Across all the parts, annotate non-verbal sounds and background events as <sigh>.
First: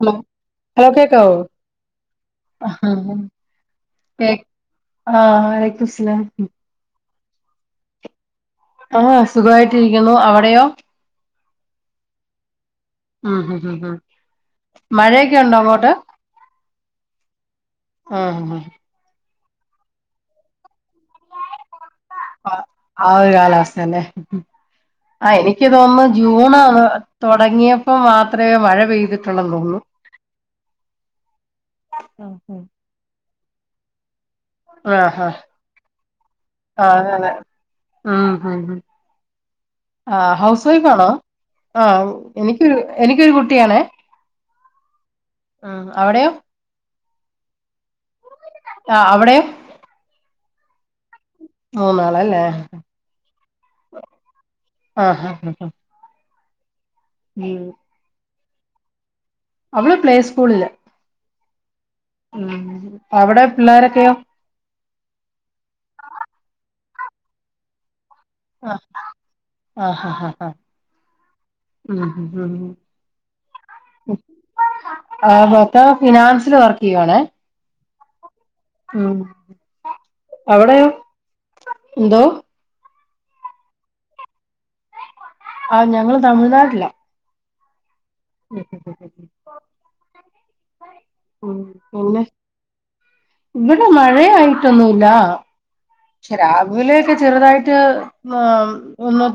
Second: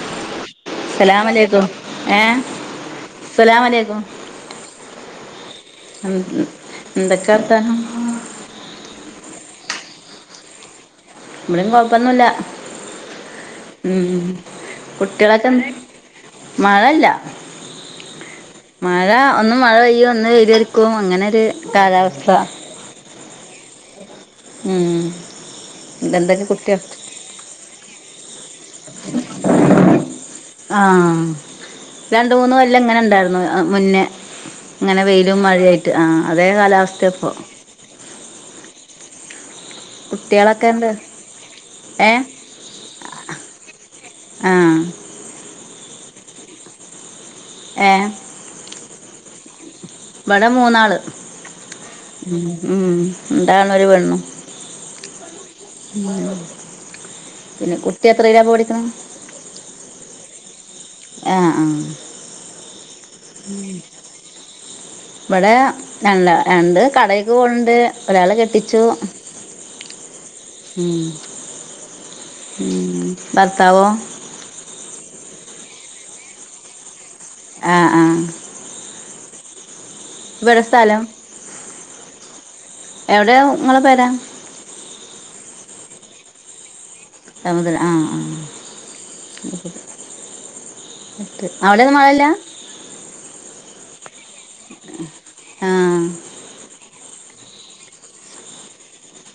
Hello hello കേക്ക അസ്സലാമലൈക്കും ഏ ആഹ അസ്സലാമലൈക്കും വലൈക്കും സ്ലാ കത്തഹ ആഹ് സുഖമായിട്ടിരിക്കുന്നു അവിടെയോ ഇമ്മളും കൊഴപ്പൊന്നുമില്ല ഉം മഴയൊക്കെ കുട്ടികളൊക്കെ ഉണ്ടോ എ അങ്ങോട്ട് മഴല്ല ആഹ്ഹ <unintelligible> മഴ ഒന്ന് മഴ പെയ്യും ഒന്ന് വെയിലെരുക്കും അങ്ങനെ ഒരു കാലാവസ്ഥ ആഹ് ആ ഒരു കാലാവസ്ഥല്ലെ ഉം ആ എനിക്ക് തോന്നുന്നു എന്തൊക്കെ ജൂൺ കുട്ടികൾ തുടങ്ങിയപ്പോ മാത്രമേ മഴ പെയ്തിട്ട ഉള്ളന്ന് തോന്ന്ന്നൂ ആഹ് രണ്ട് മൂന്ന് ഉം കൊല്ലങ്ങനെ ഇണ്ടായിരുന്നു മുന്നേ അങ്ങനെ ആഹാ വെയിലും മഴയായിട്ട് ആ അതേ കാലാവസ്ഥ്യാപ്പൊ ആഹ് ഹ ഹ ആ ഹൗസ് കുട്ടികളൊക്കെ ഉണ്ട് വൈഫാണോ ആ ഏ എനിക്കൊരു എനിക്കൊരു കുട്ട്യാണേ ആ ഉം അവിടെയോ ഏ ആ അവിടെയോ ഇവടെ മൂന്നാള് മൂന്നാളല്ലേ ഉം ണ്ടാണു ഒര് പെണ്ണു ആഹ് ഹഹ ഹ പിന്നെ കുട്ടി എത്രേലാപ്പ പഠിക്ക്ണെ അവള് പ്ലേ സ്കൂളില് ആ ആ ഉം അവിടെ പിള്ളോരൊക്കെയോ ഇവിടെ അല്ല ണ്ട് കടേക്ക് പോണ്ട് ഒരാളെ കെട്ടിച്ചു ആഹ് ആഹ് ആഹ് ആഹ് ആഹ് ഉം ബർത്താവോ ആ ഭർത്താവ് ഫിനാൻസില് വർക്കെയ്യുവാണേ ആ ആ ആ വിട സ്ഥലം എന്തോ എവിടെയാ ഇങ്ങളെ പെര ആഹ് ഞങ്ങള് തമിഴ്നാട്ട്ലാ സമുദ്രം ആഹ് ആഹ് ഉം ഉം അവിടെന്നും ഉം ഉം പിന്നെ മഴല്ല ഇവിടെ മഴ ആയിട്ടൊന്നുല്ലാ ആഹ് രാവിലേക്കെ ചെറ്തായിട്ട് ഏ ഒന്ന്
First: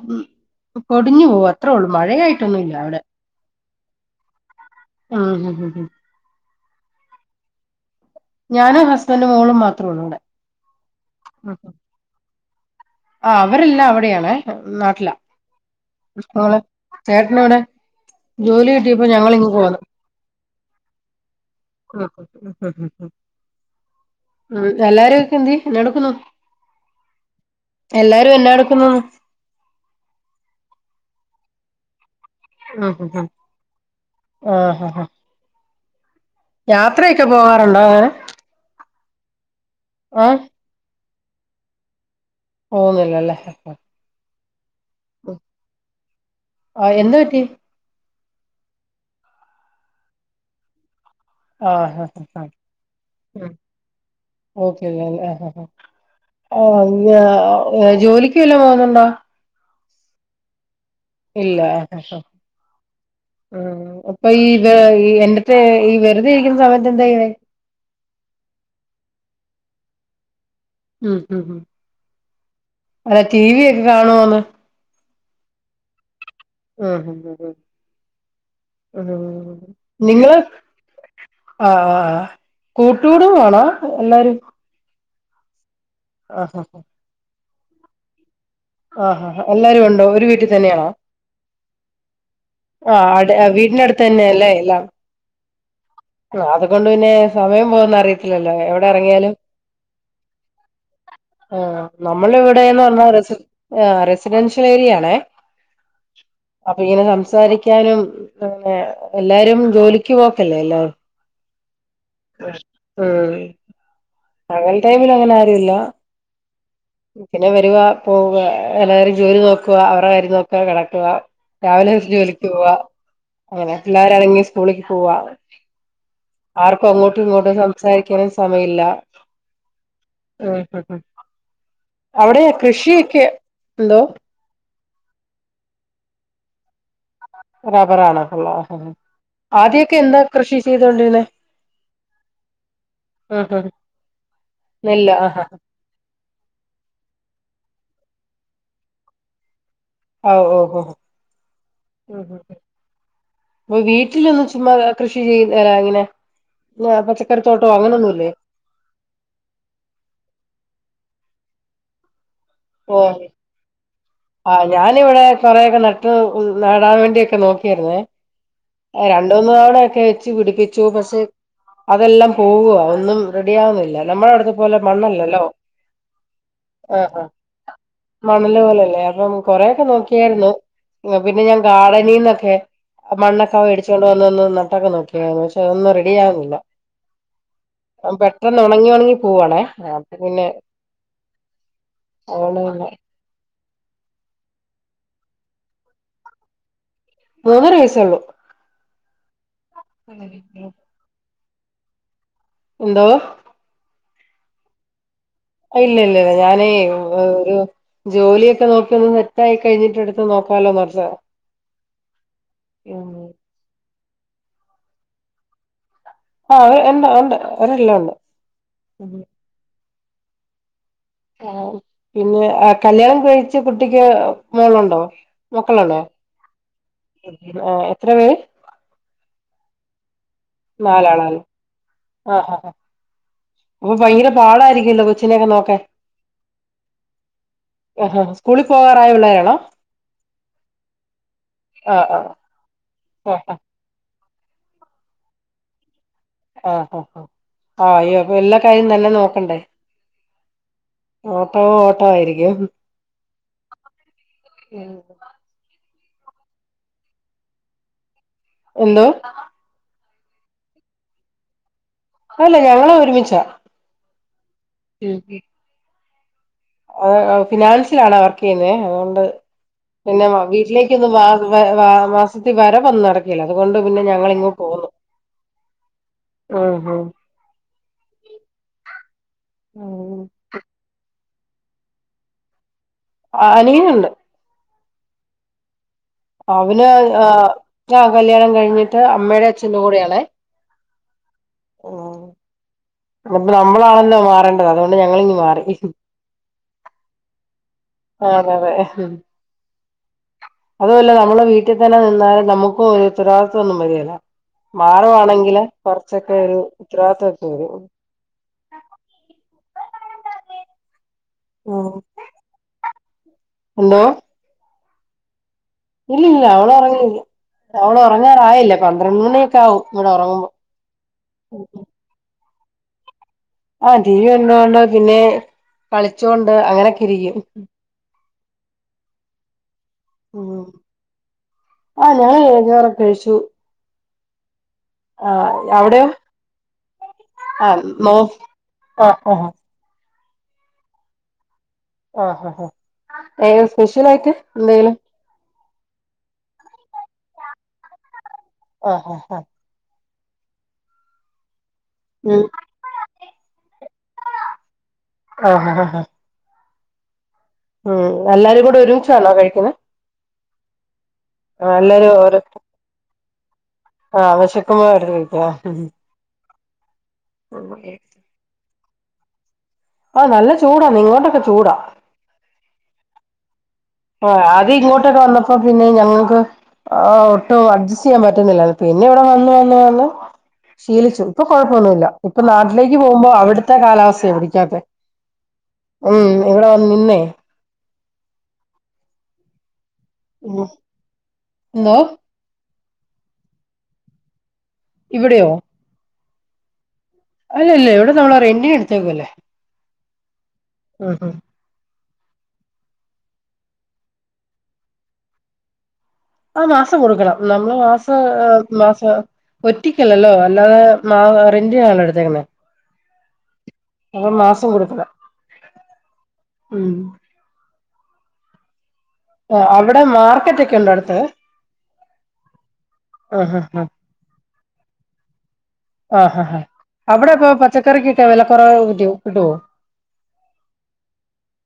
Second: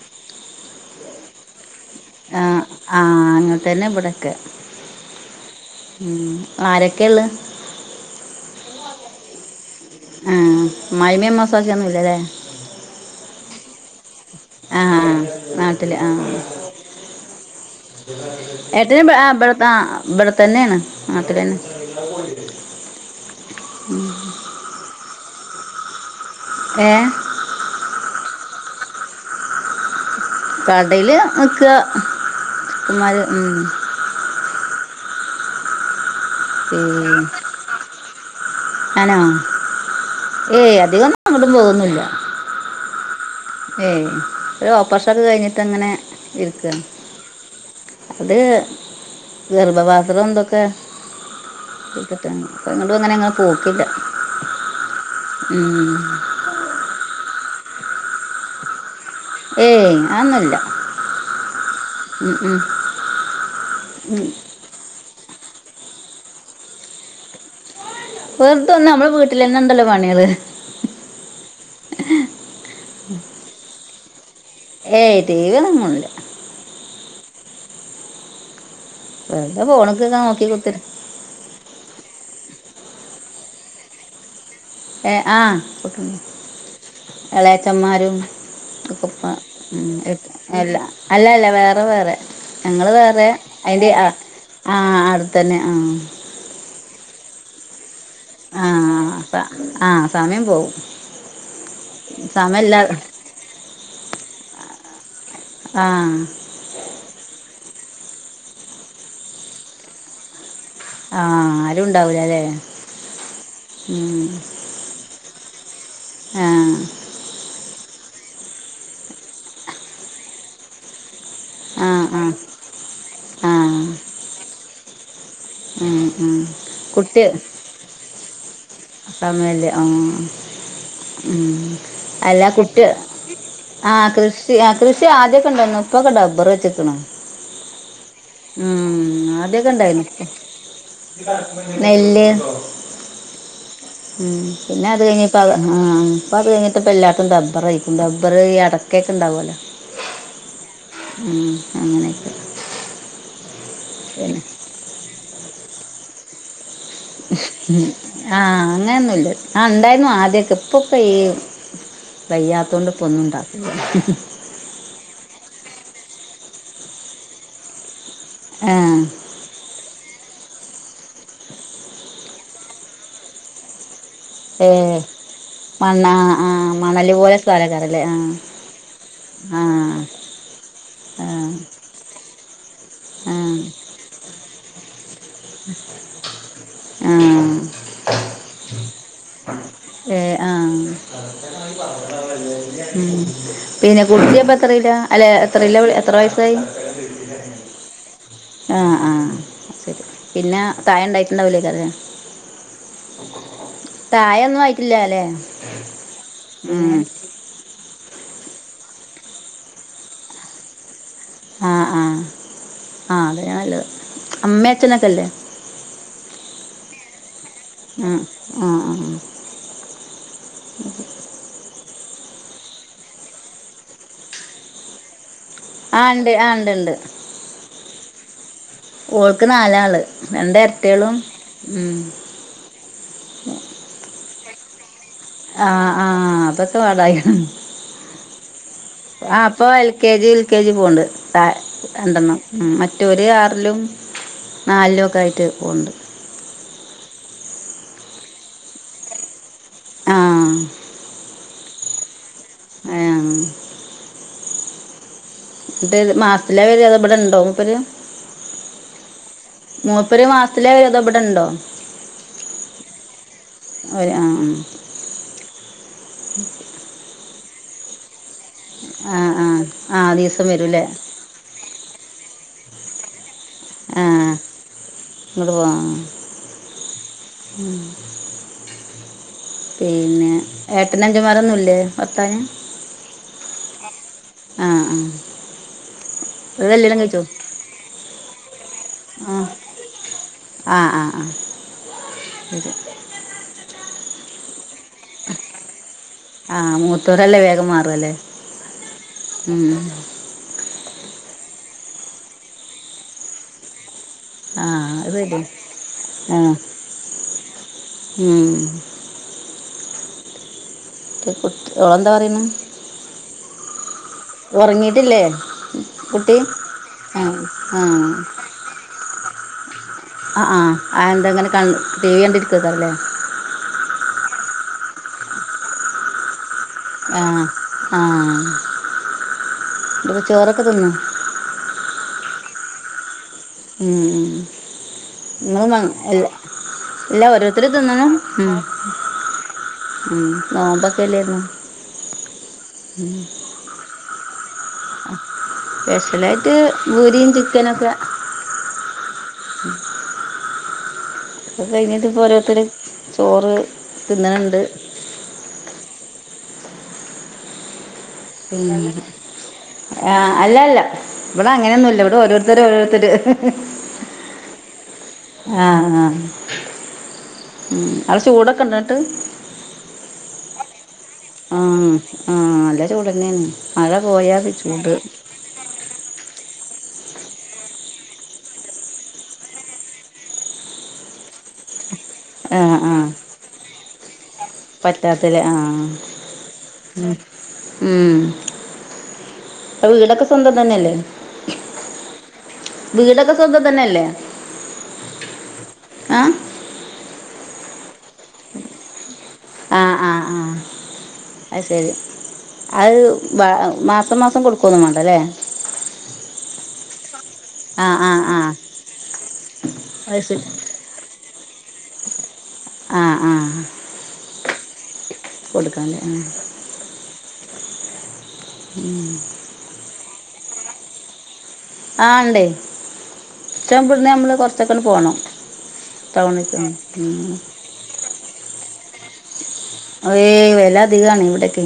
പൊടിഞ്ഞു പോവാ അത്രേ ഉള്ളൂ മഴയ ആയിട്ടൊന്നുല്ല അവിടെ തെന്നെ ഇബടെ ആ ഹ ഹ ഹ ആരെക്കെള്ളെ ഞാനും ഹസ്ബൻഡും മോളും മാ ആ മായ്മിം അമ്മോസാക്ക്യൊന്നുല്ലേ ആ അവരെല്ലാം അവിടെയാണ് നാട്ടിലാ ആഹ് നാട്ടില് ആഹ് ഞങ്ങള് ചേട്ടനിവ്ടെ ഏട്ടന് ബാ ബർത്ത ബർത്തെന്നാണ് നാട്ട്ലെന്നെ ഉം എല്ലാരും ഒക്കീണ്ണ് എന്നാ എടുക്കുന്നു ഏ എല്ലാരും എന്നാട്ക്കുന്നു കടയില് നിക്ക ആഹ് ഹ ചെക്കന്മാര് ഹ ഉം ആഹ് ഹാ ഹാ യാത്രെക്കെ പോവാറുണ്ടോ ഐ അനോ ഏയ് അധികൊന്നും എങ്ങട്ടും പോകൊന്നുല്ല പോകുന്നില്ലല്ലേ ഏയ് ഒരു ഓപ്പെർഷൊക്കെ കയ്ഞ്ഞിട്ടങ്ങനെ ഇരിക്ക <unintelligible> അതേ ഗർഭപാത്രം ഇതൊക്കെ ആഹ് ആഹ് എങ്ങോട്ടും അങ്ങനെങ്ങള് പോക്കില്ല ആ ഉം ആ ജോലിക്ക് വല്ലാം പോന്നുണ്ടോ ഏയ് അന്നുല്ല ഉ ഉ ഉ അപ്പൊ ഈ പ ഈ എന്റെർറ്റെ ഈ വെറുതെ ഇരിക്കുന്ന സമയത്ത് എന്താെക്ക്യെ വെറുതന്ന നമ്മെ വീട്ടിൽന്നെ എന്തല്ലോ പണികള് ഉം ഉ അതെ ടി വി ഒക്കെ കാണുവന്ന് ഏയ് ടി വിങ്ങണ്ട് ആഹ ഹഹ ആ വെറുതെ ഫോണൊക്കെ നിങ്ങള നോക്കി കുത്തിരി ആഹ ആ് കൂട്ടുകൂടും വേണാ എല്ലാരും ഏ ആട്ട ആഹ് ഇളയാച്ചന്്മാരും ആഹ് ആഹ് എല്ലാരും ഉണ്ടോ ഒരു വീട്ടിൽ പ്പല്ല തന്നെയാണോ അല്ല അല്ല വേറെ വേറെ ഞങ്ങള്ൾ വേറെ ആഹ് വീടിന്റെ അതിറെ അടുത്ത് തന്നെ അല്ലേ ആ എല്ലാം അടുത്തന്നെ ആ അതുകൊണ്ട് പിന്നെ സമയം പോകന്നറിയ ആഹ ആഹ സമയം പോകവും ആ നമ്മളവിടെ പറഞ്ഞ സിഡൻ്യ അ ആഹ് ഇ ാനുംെ എല്ലാരും ജോലിക്ക് പോക്കല്ലേ എല്ലാര ആഹ ആരും ഉണ്ടാവൂല അല്ലേ ഉ മകൽ ടൈമിൽ അങ്ങനെ ആരുല്ല ആഹ് പിന്നെ വരുവാ അപ്പ എല്ലാവരും ജോലി നോക്കുക അവരുടെ കാര്യം നോക്കാ കിടക്കുക രാവിലെ ആഹ് ആഹ് ജോലിക്ക് പോവാ അങ്ങനെ ആഹ് പിള്ളരും ഇറങ്ങി സ്കൂളിലക്ക് പോവാ ഉം ഉം ആർക്ക അങ്ങോട്ടും ഇങ്ങോട്ടും സംസാരിക്കാനും സമയമില്ല അപ്പ അമ്മല്േ ആ ഉം ഉം ഉ അവിടെ അല്ലാ കുട്ടി കൃഷിയൊക്കെ എന്തോ ആഹ് കൃഷി ആ കൃഷി ആദ്യൊക്കെ ഇണ്ടോ മുപ്പൊക്കെ ഡബർ വെച്ചെക്കണ ആ റബ്ബറാണോള്ളോ ആദ്യൊക്കെ എന്താ കൃഷി ചെയ്തോണ്ടിരുന്നേ ആ ഉം ഉ പിന്നെ അത് നെല്ല് കഴിഞ്ഞിപ്പ ആഹ് ആ അപ്പൊ അത് കഴിഞ്ഞിട്ടപ്പ എല്ലാത്തും ഡബർ കയിക്കും ബർ ഈ അടക്കൊക്കെ ഉണ്ടാവൊല്ലോ ഓ ഓ ഓ അങ്ങനെയൊക്കെ ഉ ഇപ്പ പിന്നെ വീട്ടിലൊന്നും ചുമ്മാ കൃഷി ചെയ് തരാ ഇങ്ങനെ പച്ചക്കറിത്തോട്ടോ ഉം അങ്ങനൊന്നുല്ലേ ആ അങ്ങൻന്നുല്ല ആ ഉണ്ടായിരുന്നു ആദ്യൊക്കെ ഇപ്പൊ പ്പ വയ്യ ആ്ഞാനിവിടെ കൊറെയൊക്കെ നട്ട് നടാൻ വേണ്ടിയൊക്കെ നോക്കിരുന്നേ ആ രണ്ട മൂന്ന് തവണ ഒക്കെ പിടിപ്പിച്ചു പക്ഷെ അതെല്ലാം പോകുവാ ഒന്നും റെഡി ആവുന്നില്ല നമ്മള അടുത്ത് പോലെ മണ്ണല്ലല്ലോ മണ്ണ് ആ ആഹ് മണല് ആഹ് പോലെ ക്കറല്ലേ ആ മണല് പോലല്ലേ അപ്പം ആ കൊറെക്കെ നോക്കിയായിരുന്നു ആ പിന്നെ ഞാൻ ഗാർഡനിന്നൊക്കെ ആ മണ്ണക്കാവ ഇടിച്ചൊണ്ട് വന്ന ഒന്ന് നട്ടൊക്കെ നോക്കിയന്ന് പക്ഷെ അതൊന്നും റെഡി ആവുന്നില്ല ആ പെട്ടെന്ന് ഉണങ്ങി ഉണങ്ങി പോവാണേ ഏ പിന്നെ ആ ആണല്ല ഉം പിന്നെ കുട്ടിപ്പ എത്രയില അല്ലെ എത്രയല എത്ര വയസ്സായി മൂന്നര <unintelligible> ശരി അങ്കെ പിന്നെ താഴ ഉണ്ടായിട്ടുണ്ടാവില്ലേക്കല്ലേ എന്തോ തായൊന്നും ആയിട്ടില്ല അല്ലേ ഇല്ല ഇല്ലല്ല ഞാനേ ഉം ഒരു ജോലിയൊക്കെ നോക്കിയൊന്ന് സെറ്റായി കഴിഞ്ഞിട്ട്ടുത്ത് നോക്കാലോന്ന്ച്ചാ ആ ആ ആ അതെയണല്ലത് അമ്മയച്ചനൊക്കെല്ലേ ആ എ ഉണ്ട് ഉണ്ട് അവരെല്ലാം ഉണ്ട് ഉം ഉം ആ പിന്നെ കല്യാണം കഴിച്ച കുട്ടിക്ക് മോളുണ്ടോ മക്കളാണ്ടോ ആഹ് ഉണ്ട് ആഹ് ഉണ്ട് ഉണ്ട് എത്ര പേര് ഓൾക്ക് നാലാള് രണ്ട് എരട്ടകളും നാലാളല്ലോ ഉം ആ ആ അപ്പൊ ഭയങ്കര പാടായിരിക്കല്ലോ കൊച്ച ആ ആ അതോക്കെ പാടാ കൂളിപോവാറാ ആ ഇപ്പൊ L K G U K G പോണ്ട് ആഹ് ആഹ് രണ്ടണം ഉം മറ്റൊര് ആഹ് ആർലും നാൽലൊക്കെ ആയിട്ട് പോണ്ട് ആഹ് ആഹ് ആഹ് ആ അയ്യ എല്ലാ കാര്യും തന്നെ നോക്കണ്ടേ ആഹ് ഓട്ടോ ഓട്ടോ ആയിരി ആഹ് ഉം മാസതിലാ വര അതെവിടെ ഇണ്ടോ മൂപ്പര് എന്തോ പ്പര് മാസത്തില വര അതോ ഇപടണ്ടോ അല്ല ഞങ്ങള ഒരുമിച്ചാ ഉം ഫിനാൻസൽ ആണ് വർ ക്കെയ്യന്നെ ആ അതൊണ്ട് ആ ആ പിന്നെ ദിവസം വരൂല്ലേ വീട്ടിലേക്ക്ന്ന് മാ മാ മാസത്തിൽ വര വന്ന് നട ക്കേല അതുകൊണ്ട് പിന്നെ ആ ഞങ്ങൾ ഇങ്ങോട്ട് പോ ഉം പിന്നെ ഏട്ടന അഞ്ചമാരൊന്നുംല്ലേ പത്താഞ്ഞ ആ അനിയനുണ്ട് അ.. ആഹ് അവനാകല്യാണം കഴിഞ്ഞിട്ട് ആ അമ്മയുടെയും അച്ഛന്റെയും കൂടെയാണേ. ആ ആ ആ ശരി അപ്പൊ, നമ്മളാണല്ലോ മാറണ്ടെ അതുകൊണ്ട് ഞങ്ങളിങ്ങുമാറി. ആ മൂത്തോരല്ലേ വേഗം മാറുമല്ലേ ആ.. അതെയതെ ഉം. അതുമല്ല നമ്മളുവീട്ടിൽ തന്നെനിന്നാലും, നമുക്കുമൊരു ത്തരവാദിത്വമൊന്നും വരിവേല ആ അത് ശരി മാറുവാണെങ്കിലെ ആ കുറച്ചൊക്കെയൊരു ഉത്തരവാദിത്വമൊക്കെ വരും ഉം അവളെന്താപറയുന്നേ എന്തോ ഉറങ്ങീട്ടില്ലേ ഇല്ലില്ല, അവളുറങ്ങിയില്ല. ആ അവളുറങ്ങാറായില്ല. പന്ത്രണ്ടുമണിയൊക്കെയാവും. ആ.. ആ.. ആ എന്താങ്ങനെകണ്ടു. ടി. വി കണ്ടിരിക്കുവല്ലോയല്ലേ ആഹ് ടിവി കണ്ടോണ്ടുപിന്നെ, കളിച്ചോണ്ട് ണ്ട്, അങ്ങനെയൊക്കെ ആഹ് യിരിക്കും. ഇപ്പോചോറൊക്കെ തിന്നോ ഞാൻ ചോറൊക്കെ കഴിച്ചു. ഉം.. ആഹ് അവിടെയോ നിങ്ങളുവന്നില്ലേ ഇല്ല ഓരോരുത്തര് ആഹ് തിന്നുന്നു, നോ ആഹ് ആഹ് ഉം നോമ്പൊക്കെയല്ലായിരുന്നോ ആഹ് ഹആഹ് ഏസ്പെഷ്യലായിട്ട് സ്പെഷ്യലായിട്ട് പൂരിയും, ചിക്കനൊക്കെ ആഹ് അ ഹ ഒക്കെക്കഴിഞ്ഞിട്ടിപ്പോൾ ഓരോരുത്തരുചോറു തിന്നണുണ്ട്. ആഹ് ആഹ് ആഹ് ഉം എല്ലാരും പിന്നെ കൂടെയൊരുമിച്ചാണോ കഴിക്കുന്നേ ആഹ് അല്ലയല്ല ഇവിട ങ്ങനെയൊന്നുമില്ല. ഇവിടെ ഓരോരുത്തരോരുത്തര് ആ പക്ഷേ ആഹ് ആ അവിടെ ചൂടൊക്കെയുണ്ടായിട്ട്. നല്ലചൂടാന്നിങ്ങോ ആഹ് ആഹ് എല്ലാരുമതുതന്നേന്ന് ആ അത്‌ ഇങ്ങോട്ട് ഒന്ന് വന്നപ്പോൾ പിന്നെ ഞങ്ങള് ആ ഒട്ടും അഡ്ജസ്റ്റ് ചെയ്യാൻപറ്റുന്നില്ല. പിന്നെയിവിടെ വന്നു, വന്ന്, വന്ന്- ശീലിച്ചു. ഇപ്പൊ കൊഴപ്പമൊന്നുമില്ല. ആഹ് ഇപ്പൊനാട്ടിലേക്ക് ആഹ് പോകുമ്പോളവിടുത്തെ കാലാവസ്ഥയാ, പിടി- പറ്റാത്തല്ലേ ആഹ് ഉം.. ഇവിടെ വന്നുനിന്നേ ഉം.. അവിടെ വീടൊക്കെ സ്വന്തം തന്നെയല്ലേ എന്തോ വീടൊക്കെ സ്വന്തം തന്നെയല്ലേ ഇവിടെയോ അഹാ അല്ലല്ല, ഇവിടെ നമ്മള് രെന്റിനെടുടുത്തേക്കുവല്ലേ. അ.. ആ അതുശരി, അതുമാസം, മാസം, കൊടുക്കൊന്നുംവേണ്ടല്ലേ അതു മാസം കൊടുക്കണം. ആ നമ്മളുമാസമാസ അത് ഒറ്റിക്കല്ലല്ലോ, ശരി അല്ലാതെ മാ- റെന്റിനാണോ എടുത്തേക്കിന്നെ അ.. ആ. അതുമാസം കൊടുക്കണം കൊടുക്കാഞ്ഞാ ഉം ഉം.. ആ, അവിടെ മാർക്കറ്റൊ ക്കെയുണ്ടോയടുത്ത്. ആ ഇണ്ട്‌, ആഹ് ഇവിടിന്നുനമ്മള് കൊറച്ചൊക്കെയങ്ങുപോണം. ആ.. ഹാ.. ഹ.. അവിടൊക്കെ പച്ചക്കറിക്കൊക്കെവിലക്കുറവു കിട്ടുവോ അതേയ്, വിലഅധികമാണിഇവിടൊക്കെ.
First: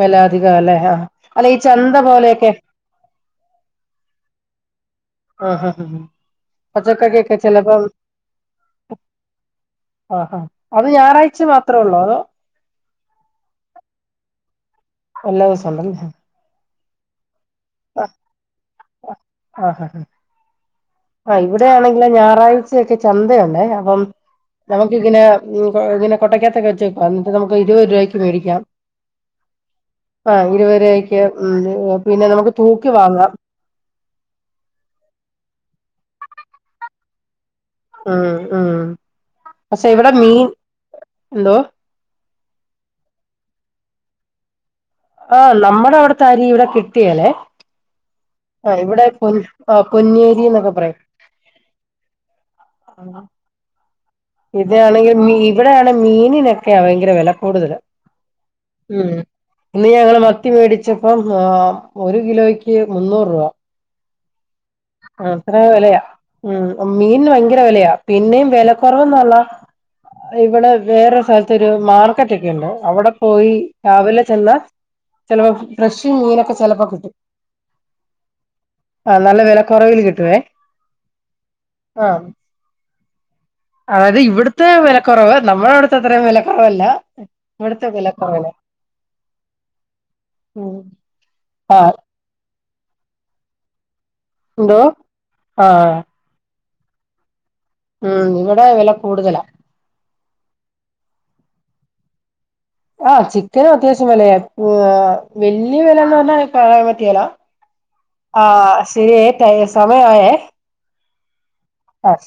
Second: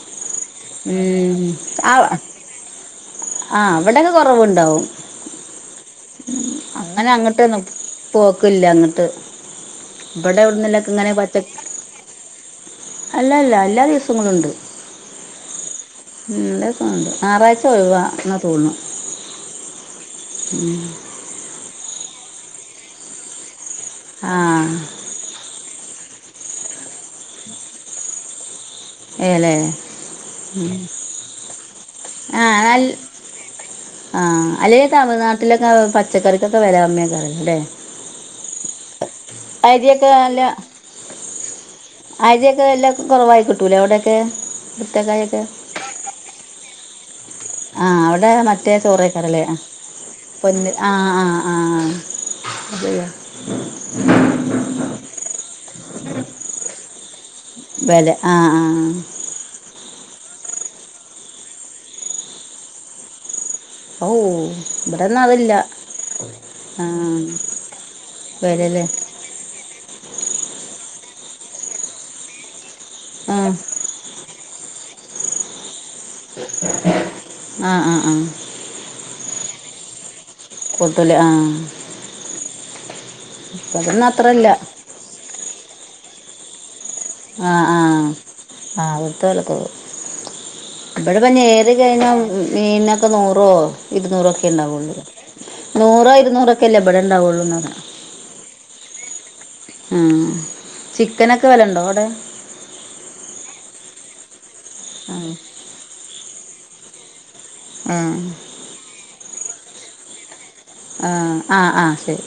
വില അധികം അല്ലേ ഉം... ആഹ് അല്ല ഈ ചന്ത പോലെയൊക്കെ ആഹ ഹ ഹ <unintelligible> അങ്ങനെ അങ്ങട്ട ഒന്നും പോക്കല്ല അങ്ങിട്ട് ആഹ് ഇവിടെ ആഹ് അത് എവിടുന്നക്കെ ഇങ്ങനെ ഞായറാഴ്ച പറ്റ- മാത്രേ ഉള്ളോ അതോ അല്ല അല്ല എല്ലാ ദിവസങ്ങളുണ്ട് എല്ലാദിവസവും ഉണ്ടല്ലേ ഞയാറാഴ്ച ഒഴവാ എന്ന തോന്നുന്നു ആ ഇവിടെയാണെങ്കിലിൽ ഞായറാഴ്ചൊക്കെ ചന്തുണ്ടേ അപ്പം ആ നമുക്കിങ്ങനെ- ഇങ്ങെ കൊട്ടക്കത്തക്കെച്ചേക്ക എന്നിട്ട് നമുക്ക് ഇരുപ രൂപയ്ക്ക് മേടിക്കാം ഏലേ ആഹ ഇരുപര ആയിക്ക് പിന്നെ നമുക്ക് തൂക്കി വാങ്ങാം ആഹ അല്ലെ തമിഴ്നാട്ടിലൊക്കെ പച്ചക്കറിക്കൊക്കെ വില അമ്മയൊക്കെറ അല്ലേ ആഹ ആഹ <unintelligible> അതിയൊക്കെ അല്ല എന്തോ ആദിയൊക്കെ എല്ല കുറവായി കിട്ടൂലേ എവിടെയൊക്കെ ആ നമ്മുടെ അവിടത്തെ അരി ഇവിടെ കിട്ടിയല്ലെ ആഹ അവിടെ മറ്റേ ചോറക്കാാരല്ലേ ആഹ് പൊന്നിയരി എന്നൊക്കെ പൊന്ന പറയും ആഹ് ആഹ് ആഹ അത ഇതാണെങ്കിൽ ഇവിടെയണ മീനിനൊക്കെയ ഭയങ്കര വില കൂടുതല് വില ആഹ ആ ഉം ഇന്ന് ഞങ്ങള് മത്തി മേടിച്ചപ്പം ഒരു കിലോയ്ക്ക് മുന്നൂറ് രൂപ ഓ <unintelligible> ഒന്നും അതില്ല അത്ര വിലയാ ഉ ആ മീൻ ഭയങ്കര വിലയാ പിന്നേും വില വിലല്ലേ കുറവന്നാള്ള- ഇവിടെ വേറെ സ്ഥലത്തരു മാർക്കറ്റ് ഒക്കെുണ്ട് അവിടെ ആ പോയി രാവിലെ ചെന്ന- ചിലപ്പോ ഫ്രഷും മീനൊക്കെ ചെിലപ്പോ കിട്ടും ആ ആ ആ ആ് നല്ല വില കുറവില് കിട്ടുവേ- കൊടുത്തു ഇല്ലേ ആ അതായത് ഇവിടുത്തെ വിലക്കുറവ് നമ്മുടെ അവിടുത്തെ അത്രയും വിലക്കുറവല്ല ആഹ ഇവിടുത്തെ ആഹ വിലക്കുറവിന് ആ അത്തല്ല ത ഉം <unintelligible> ഇവിടെ പറഞ്ഞ ആ ഏറികഴഞ്ഞ മീനൊക്കെ നൂറോ ഇരുന്നൂറോക്കെ എന്തോ ഉണ്ടാവൊള്ളു ആ നൂറോ ഇരുന്നൂറ ഉും ഉണ്ടാ വെള്ളുന്നെ ഉം ഇവിടെ വില കൂടുതലാ ഉം ചിക്കനൊക്കെ വിലണ്ടോ അവിടെ ആഹ ചിക്കനും അത്യാവശ്യം വിലയ ആ വലിയ വിലന്ന് പറഞ്ഞാ പറയാൻ പറ്റിയല ആ ശരിയ സമയായേ ആ ആ ആ ശരി